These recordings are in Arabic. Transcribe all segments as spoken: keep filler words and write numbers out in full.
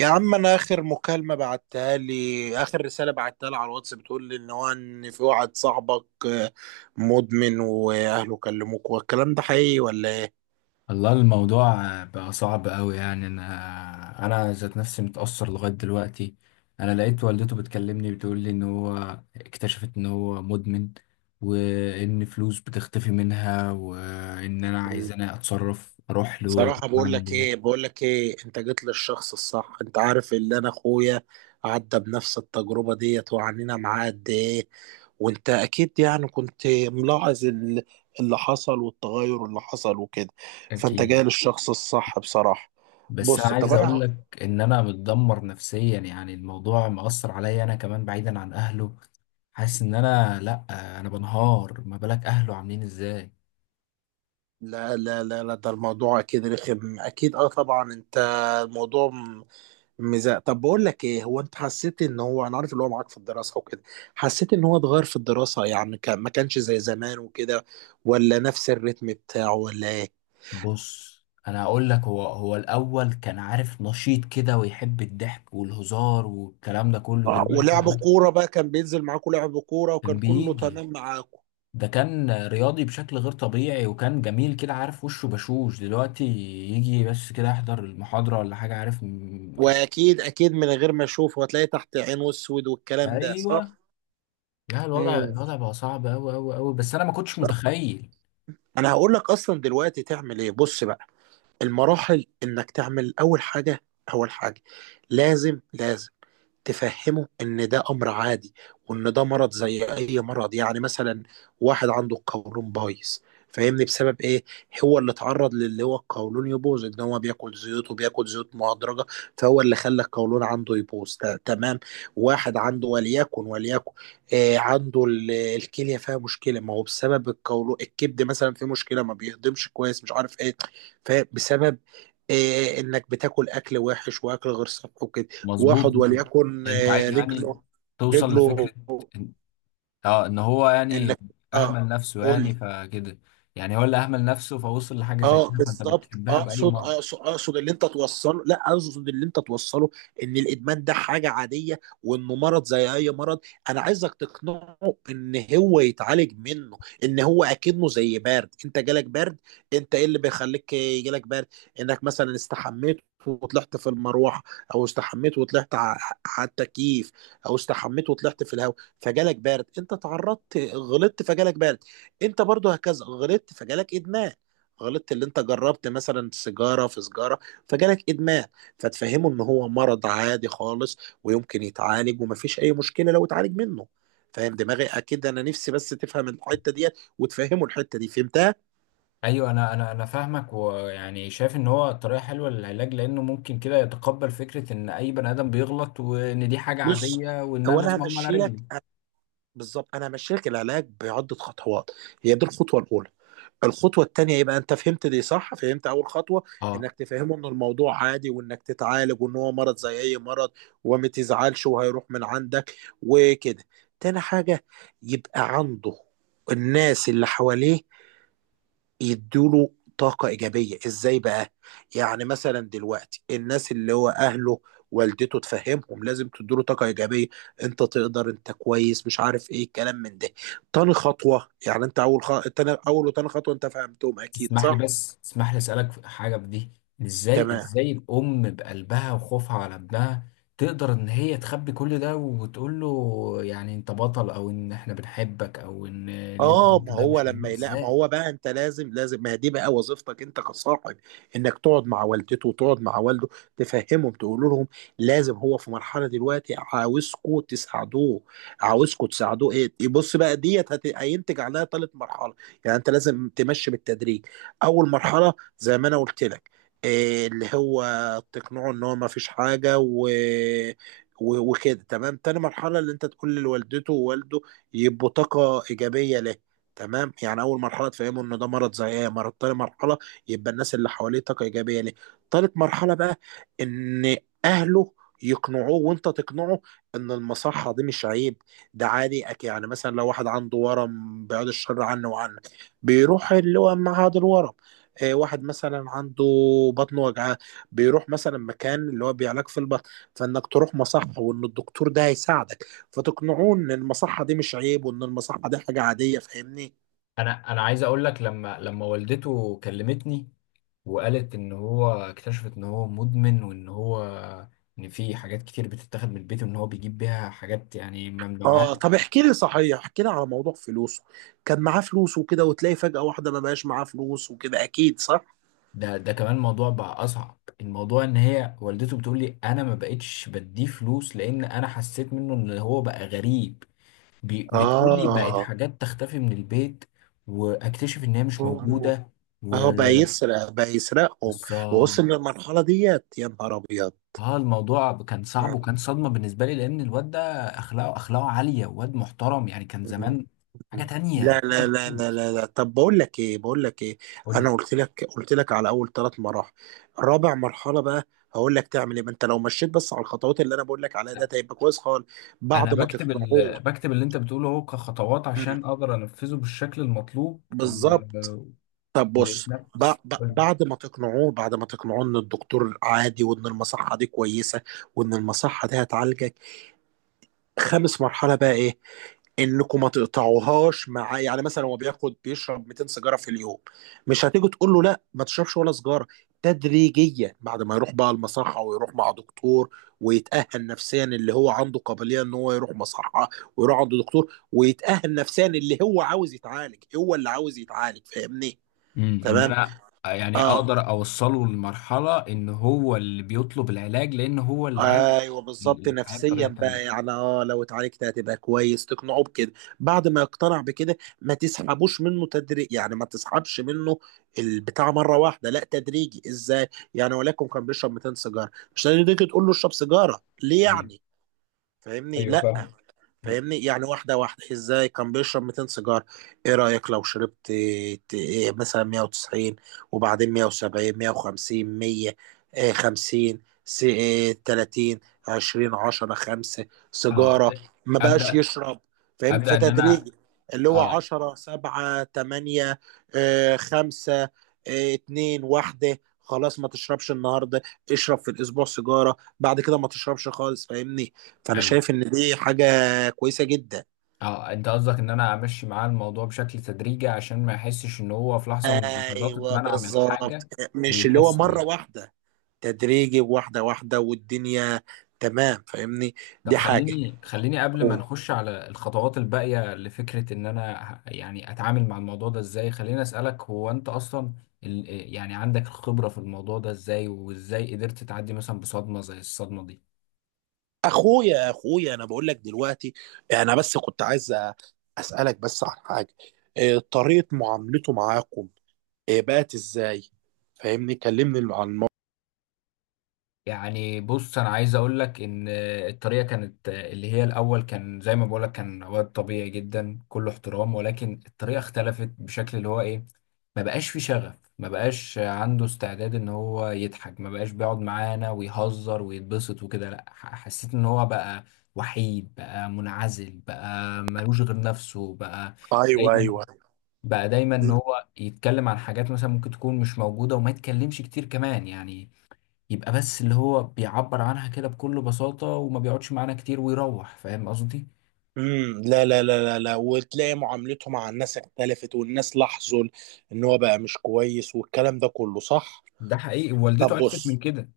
يا عم انا اخر مكالمه بعتها لي، اخر رساله بعتها لي على الواتس، بتقول لي ان هو، ان في واحد صاحبك آه، مدمن واهله كلموك، والكلام ده حقيقي ولا ايه؟ والله الموضوع بقى صعب قوي، يعني انا انا ذات نفسي متأثر لغاية دلوقتي. انا لقيت والدته بتكلمني بتقول لي ان هو اكتشفت ان هو مدمن، وان فلوس بتختفي منها، وان انا مم. عايز انا اتصرف اروح له بصراحه بقول اعمل لك ايه ايه؟ بقول لك ايه انت جيت للشخص الصح. انت عارف اللي، انا اخويا عدى بنفس التجربه ديت، وعنينا معاه قد ايه. وانت اكيد يعني كنت ملاحظ ال- اللي حصل، والتغير اللي حصل وكده. فانت جاي اكيد. للشخص الصح بصراحه. بس بص انا طب عايز اقول انا، لك ان انا متدمر نفسيا، يعني الموضوع مأثر عليا انا كمان بعيدا عن اهله. حاسس ان انا لا، انا بنهار، ما بالك اهله عاملين ازاي. لا لا لا لا، ده الموضوع اكيد رخم، اكيد اه طبعا. انت الموضوع م- مزاق. طب بقول لك ايه، هو انت حسيت ان هو، انا عارف اللي هو معاك في الدراسه وكده، حسيت ان هو اتغير في الدراسه؟ يعني كان، ما كانش زي زمان وكده، ولا نفس الريتم بتاعه ولا ايه؟ بص، انا هقول لك، هو هو الاول كان، عارف، نشيط كده ويحب الضحك والهزار والكلام ده كله، آه، دلوقتي، ولعب عارف، كوره بقى، كان بينزل معاكوا لعب كوره وكان كان كله بيجي. تمام معاكوا. ده كان رياضي بشكل غير طبيعي، وكان جميل كده، عارف، وشه بشوش. دلوقتي يجي بس كده يحضر المحاضرة ولا حاجة، عارف، م- واكيد اكيد من غير ما اشوف، هتلاقي تحت عينه اسود، والكلام ده صح. ايوه. لا، الوضع، امم الوضع بقى صعب قوي قوي قوي، بس انا ما كنتش متخيل. انا هقول لك اصلا دلوقتي تعمل ايه. بص بقى المراحل، انك تعمل اول حاجه، اول حاجه، لازم لازم تفهمه ان ده امر عادي، وان ده مرض زي اي مرض. يعني مثلا واحد عنده القولون بايظ، فاهمني؟ بسبب ايه هو اللي اتعرض للي هو القولون يبوظ؟ ان هو بياكل زيوت، وبياكل زيوت مهدرجه، فهو اللي خلى القولون عنده يبوظ. ت- تمام. واحد عنده، وليكن وليكن آه، عنده ال- الكليه فيها مشكله. ما هو بسبب القولون. الكبد مثلا فيه مشكله ما بيهضمش كويس، مش عارف ايه، فبسبب إيه؟ انك بتاكل اكل وحش، واكل غير صحي وكده. مظبوط. واحد وليكن انت عايز، آه، يعني، رجله، توصل لفكرة رجله اه ان هو، يعني، انك اهمل اه، اه نفسه، قول يعني، لي. فكده. يعني هو اللي اهمل نفسه فوصل لحاجه زي اه كده، فانت بالظبط. بتحبها باي اقصد مره. اقصد اقصد اللي انت توصله، لا، اقصد اللي انت توصله، ان الادمان ده حاجه عاديه، وانه مرض زي اي مرض. انا عايزك تقنعه ان هو يتعالج منه، ان هو اكنه زي برد. انت جالك برد، انت ايه اللي بيخليك يجيلك برد؟ انك مثلا استحميت وطلعت في المروحه، او استحميت وطلعت ع- على التكييف، او استحميت وطلعت في الهواء، فجالك برد. انت تعرضت غلطت فجالك برد. انت برضو هكذا غلطت فجالك ادمان. غلطت اللي انت جربت مثلا سيجاره في سيجاره فجالك ادمان. فتفهمه ان هو مرض عادي خالص، ويمكن يتعالج، ومفيش اي مشكله لو اتعالج منه. فاهم دماغي؟ اكيد، انا نفسي بس تفهم الحته ديت وتفهمه الحته دي، فهمتها. ايوه، انا انا انا فاهمك، ويعني شايف ان هو طريقه حلوه للعلاج، لانه ممكن كده يتقبل فكره ان اي بني ادم بيغلط، وان دي حاجه بص، عاديه، وان هو انا انا لازم اقوم على همشي رجلي. لك بالظبط، انا همشيلك العلاج بعده خطوات. هي دي الخطوه الاولى. الخطوه التانيه، يبقى انت فهمت دي صح، فهمت اول خطوه، اه. انك تفهمه ان الموضوع عادي، وانك تتعالج، وان هو مرض زي اي مرض، وما تزعلش وهيروح من عندك وكده. تاني حاجه، يبقى عنده الناس اللي حواليه يدوله طاقة إيجابية. إزاي بقى؟ يعني مثلا دلوقتي الناس اللي هو أهله، والدته، تفهمهم لازم تدوله طاقة إيجابية. أنت تقدر، أنت كويس، مش عارف إيه الكلام من ده. تاني خطوة، يعني أنت أول خ... تاني... أول وتاني خطوة أنت فهمتهم أكيد تسمح لي صح؟ بس، تسمح لي اسالك في حاجه في دي. ازاي تمام. ازاي الام بقلبها وخوفها على ابنها تقدر ان هي تخبي كل ده وتقول له، يعني، انت بطل، او ان احنا بنحبك، او ان اللي انت اه، ما عملته ده هو مش لما مهم؟ يلاقي، ما ازاي؟ هو بقى، انت لازم لازم، ما هي دي بقى وظيفتك انت كصاحب، انك تقعد مع والدته وتقعد مع والده، تفهمهم، تقول لهم لازم هو في مرحله دلوقتي، عاوزكوا تساعدوه، عاوزكوا تساعدوه. ايه إيه، بص بقى ديت هت- هينتج عليها ثالث مرحله. يعني انت لازم تمشي بالتدريج. اول مرحله، زي ما انا قلت لك، إيه اللي هو تقنعه ان هو ما فيش حاجه و و- وكده. تمام، تاني مرحله، اللي انت تقول لوالدته ووالده يبقوا طاقة إيجابية له. تمام، يعني أول مرحلة تفهموا إن ده مرض زي إيه مرض. تاني مرحلة، يبقى الناس اللي حواليه طاقة إيجابية له. تالت مرحلة بقى، إن أهله يقنعوه، وانت تقنعه، ان المصحة دي مش عيب، ده عادي. أك- يعني مثلا لو واحد عنده ورم، بيعود الشر عنه وعنك، بيروح اللي هو معهد الورم. آه، واحد مثلا عنده بطن وجعاه، بيروح مثلا مكان اللي هو بيعالج في البطن. فانك تروح مصحة، وان الدكتور ده هيساعدك. فتقنعوه ان المصحه دي مش عيب، وان المصحه دي حاجه عاديه، فاهمني؟ انا انا عايز اقول لك، لما لما والدته كلمتني وقالت ان هو اكتشفت ان هو مدمن، وان هو ان في حاجات كتير بتتاخد من البيت، وان هو بيجيب بيها حاجات، يعني، ممنوعه. اه، طب احكي لي صحيح، احكي لي على موضوع فلوسه. كان معاه فلوس وكده، وتلاقي فجأة واحدة ما بقاش معاه فلوس وكده، اكيد صح؟ ده ده كمان الموضوع بقى اصعب. الموضوع ان هي والدته بتقول لي انا ما بقتش بديه فلوس، لان انا حسيت منه ان هو بقى غريب. بي- بتقول لي بقت اه، حاجات تختفي من البيت، واكتشف ان هي مش موجوده. اه بقى يسرق، بقى يسرقهم، ووصل وبالظبط. للمرحلة ديت؟ يا نهار اه، الموضوع كان صعب، ابيض. وكان صدمه بالنسبه لي، لان الواد ده اخلاقه اخلاقه عاليه، واد محترم، يعني كان زمان حاجه مم. تانية لا لا تانية لا لا خالص. لا لا طب بقول لك ايه بقول لك ايه قول انا لي. قلت لك قلت لك على اول ثلاث مراحل. رابع مرحله بقى هقول لك تعمل ايه. ما انت لو مشيت بس على الخطوات اللي انا بقول لك عليها، ده هيبقى كويس خالص. انا بعد ما بكتب تقنعوه، ال... بكتب اللي انت بتقوله اهو كخطوات مم. عشان اقدر انفذه بالشكل المطلوب، و... بالظبط. طب بص، ويتنفذ. ب- ب- بعد ما تقنعوه، بعد ما تقنعوه ان الدكتور عادي، وان المصحه دي كويسه، وان المصحه دي هتعالجك، خامس مرحله بقى ايه، انكم ما تقطعوهاش. مع يعني مثلا هو بياخد بيشرب مئتين سيجاره في اليوم، مش هتيجوا تقول له لا ما تشربش ولا سيجاره. تدريجيا بعد ما يروح بقى المصحه، ويروح مع دكتور، ويتاهل نفسيا، اللي هو عنده قابليه ان هو يروح مصحه، ويروح عند دكتور، ويتاهل نفسيا، اللي هو عاوز يتعالج، هو اللي عاوز يتعالج، فاهمني؟ امم، ان تمام. انا، يعني، اه اقدر اوصله لمرحله ان هو اللي بيطلب العلاج، لان هو اللي عايز ايوه ال- بالظبط، الحياه نفسيا بطريقه تانية. بقى يعني، اه لو اتعالجت هتبقى كويس، تقنعه بكده. بعد ما يقتنع بكده، ما تسحبوش منه تدريج، يعني ما تسحبش منه البتاع مره واحده، لا، تدريجي. ازاي يعني؟ ولكن كان بيشرب مئتين سيجاره، مش هتيجي تقول له اشرب سيجاره ليه ايوه، يعني. فاهمني؟ ايوه، لا فاهم. فاهمني، يعني واحدة واحدة. ازاي كان بيشرب مئتين سيجار، ايه رأيك لو شربت ت- إيه مثلا مية وتسعين، وبعدين مية وسبعين، مية وخمسين، مية، إيه خمسين، س- إيه تلاتين، عشرين، عشرة، خمسة اه سيجارة، ت- ما بقاش ابدا. يشرب. فاهم؟ ابدا ان انا فتدريجي اللي هو اه. عشرة، سبعة، تمانية، إيه خمسة، إيه اتنين، واحدة، خلاص ما تشربش النهارده. اشرب في الاسبوع سيجاره، بعد كده ما تشربش خالص، فاهمني؟ فانا ايوه. شايف ان دي حاجه كويسه جدا. اه، انت قصدك ان انا امشي معاه الموضوع بشكل تدريجي، عشان ما يحسش ان هو في لحظه من اللحظات ايوه اتمنع من بالظبط، حاجه مش اللي هو ويحس مره بيه. واحده، تدريجي، واحده واحده والدنيا تمام، فاهمني؟ طب، دي حاجه. خليني خليني قبل ما نخش على الخطوات الباقية لفكرة إن أنا ه- يعني أتعامل مع الموضوع ده إزاي، خليني أسألك، هو أنت أصلا ال- يعني عندك الخبرة في الموضوع ده إزاي، وإزاي قدرت تعدي مثلا بصدمة زي الصدمة دي؟ اخويا اخويا، انا بقول لك دلوقتي، انا بس كنت عايز أ- اسالك بس عن حاجه. إيه، طريقه معاملته معاكم إيه، بقت ازاي؟ فاهمني، كلمني عن الموضوع. يعني، بص، انا عايز اقول لك ان الطريقه كانت، اللي هي، الاول كان زي ما بقول لك، كان واد طبيعي جدا، كله احترام، ولكن الطريقه اختلفت بشكل اللي هو ايه، ما بقاش في شغف، ما بقاش عنده استعداد ان هو يضحك، ما بقاش بيقعد معانا ويهزر ويتبسط وكده. لا، ح- حسيت ان هو بقى وحيد، بقى منعزل، بقى ملوش غير نفسه. بقى ايوه، دايما، ايوه، بقى دايما ان هو يتكلم عن حاجات مثلا ممكن تكون مش موجوده، وما يتكلمش كتير كمان، يعني يبقى بس اللي هو بيعبر عنها كده بكل بساطة، وما بيقعدش معانا كتير ويروح. فاهم قصدي؟ امم لا لا لا لا لا، وتلاقي معاملته مع الناس اختلفت، والناس لاحظوا ان هو بقى مش كويس، والكلام ده كله صح. ده حقيقي، والدته طب عرفت من بص، كده.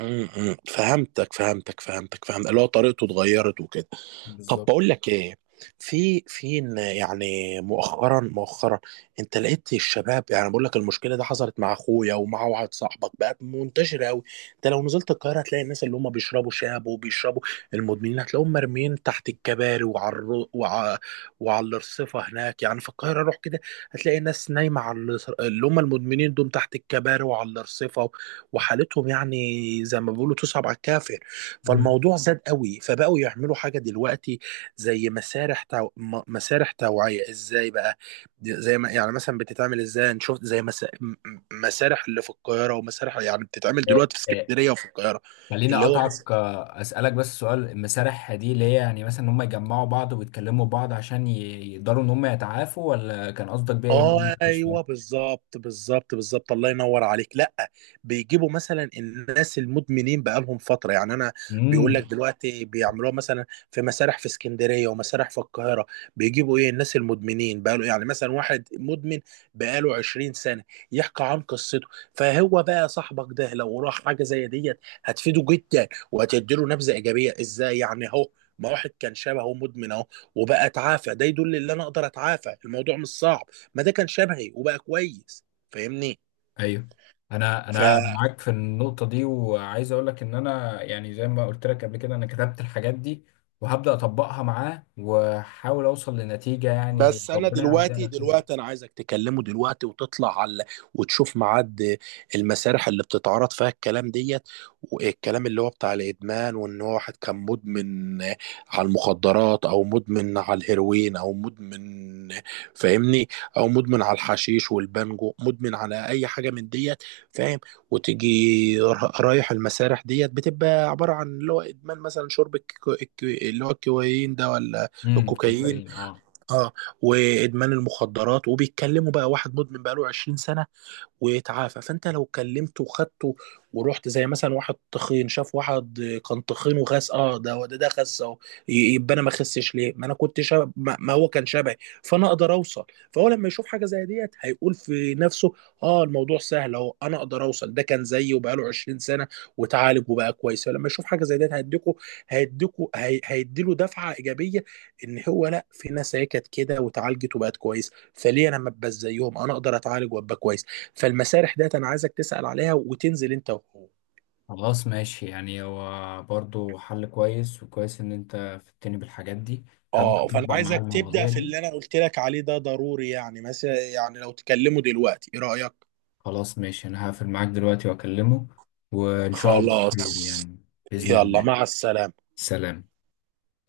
م- م. فهمتك فهمتك فهمتك، فهمت اللي هو طريقته اتغيرت وكده. طب بالظبط. بقول لك ايه، في في إن، يعني مؤخرا مؤخرا، انت لقيت الشباب، يعني بقول لك المشكله دي حصلت مع اخويا، ومع واحد صاحبك، بقت منتشره قوي. انت لو نزلت القاهره، هتلاقي الناس اللي هم بيشربوا شاب وبيشربوا، المدمنين هتلاقيهم مرميين تحت الكباري وعلى الرو... وع... وعلى الرصيفه هناك، يعني في القاهره روح كده، هتلاقي الناس نايمه على الرص- اللي هم المدمنين دول تحت الكباري وعلى الرصيفه، وحالتهم يعني زي ما بيقولوا تصعب على الكافر. مم. فالموضوع زاد قوي، فبقوا يعملوا حاجة دلوقتي، زي مسارح تو... م- مسارح توعية. ازاي بقى؟ زي ما يعني مثلا بتتعمل، ازاي، أنا شفت زي مسا... م- م- مسارح اللي في القاهرة، ومسارح يعني بتتعمل آه، دلوقتي في آه، اسكندرية وفي القاهرة. خليني اللي هو مثلا، اقطعك، آه، اسالك بس سؤال. المسارح دي اللي هي، يعني، مثلا ان هم يجمعوا بعض ويتكلموا بعض عشان ي- يقدروا ان هم يتعافوا، ولا كان قصدك بيها ايه؟ لأن أنا مش ايوه فاهم. بالظبط بالظبط بالظبط، الله ينور عليك، لا، بيجيبوا مثلا الناس المدمنين بقالهم فتره، يعني انا، بيقول لك امم. دلوقتي بيعملوها مثلا في مسارح في اسكندريه، ومسارح في القاهره، بيجيبوا ايه الناس المدمنين بقاله، يعني مثلا واحد مدمن بقاله عشرين سنه يحكي عن قصته. فهو بقى صاحبك ده لو راح حاجه زي ديت، هتفيده جدا، وهتديله نبذه ايجابيه. ازاي يعني؟ اهو ما واحد كان شبهه مدمن اهو، وبقى اتعافى، ده يدل ان انا اقدر اتعافى، الموضوع مش صعب، ما ده كان شبهي وبقى كويس، فاهمني؟ ايوه، انا ف انا أنا معاك في النقطه دي، وعايز اقول لك ان انا، يعني، زي ما قلت لك قبل كده، انا كتبت الحاجات دي، وهبدا اطبقها معاه، واحاول اوصل لنتيجه، يعني بس انا ربنا يعديها دلوقتي على خير. دلوقتي، انا عايزك تكلمه دلوقتي، وتطلع على، وتشوف ميعاد المسارح اللي بتتعرض فيها الكلام ديت، والكلام اللي هو بتاع الادمان، وان هو واحد كان مدمن على المخدرات، او مدمن على الهيروين، او مدمن، فاهمني، او مدمن على الحشيش والبانجو، مدمن على اي حاجه من ديت، فاهم؟ وتيجي را- رايح المسارح ديت، بتبقى عباره عن اللي هو ادمان مثلا شرب الك- الك- اللي هو الكوكايين ده، ولا امم. الكوكايين؟ كوكايين، اه. اه، وادمان المخدرات، وبيتكلموا بقى، واحد مدمن بقاله عشرين سنه، ويتعافى. فانت لو كلمته وخدته ورحت، زي مثلا واحد تخين شاف واحد كان تخين وخس، اه ده ده ده خس اهو، ي- يبقى انا ما خسش ليه، ما انا كنت شاب، ما ما هو كان شبهي، فانا اقدر اوصل. فهو لما يشوف حاجه زي ديت، هيقول في نفسه اه الموضوع سهل اهو، انا اقدر اوصل، ده كان زيي وبقاله عشرين سنه، وتعالج وبقى كويس. فلما يشوف حاجه زي ديت، هيديكوا، هيديكوا، هي هيديله دفعه ايجابيه، ان هو لا، في ناس هي كانت كده وتعالجت وبقت كويس، فليه انا ما ابقاش زيهم، انا اقدر اتعالج وابقى كويس. فالمسارح ديت انا عايزك تسأل عليها وتنزل انت وهو. خلاص، ماشي. يعني هو برضه حل كويس، وكويس ان انت فدتني بالحاجات دي. هبدا اه، فانا اطبق معاه عايزك تبدأ المواضيع في دي. اللي انا قلت لك عليه، ده ضروري. يعني مثلا يعني لو تكلمه دلوقتي، ايه رأيك؟ خلاص، ماشي، انا هقفل معاك دلوقتي واكلمه، وان شاء الله خير، خلاص، يعني، باذن يلا، الله. مع السلامة. سلام.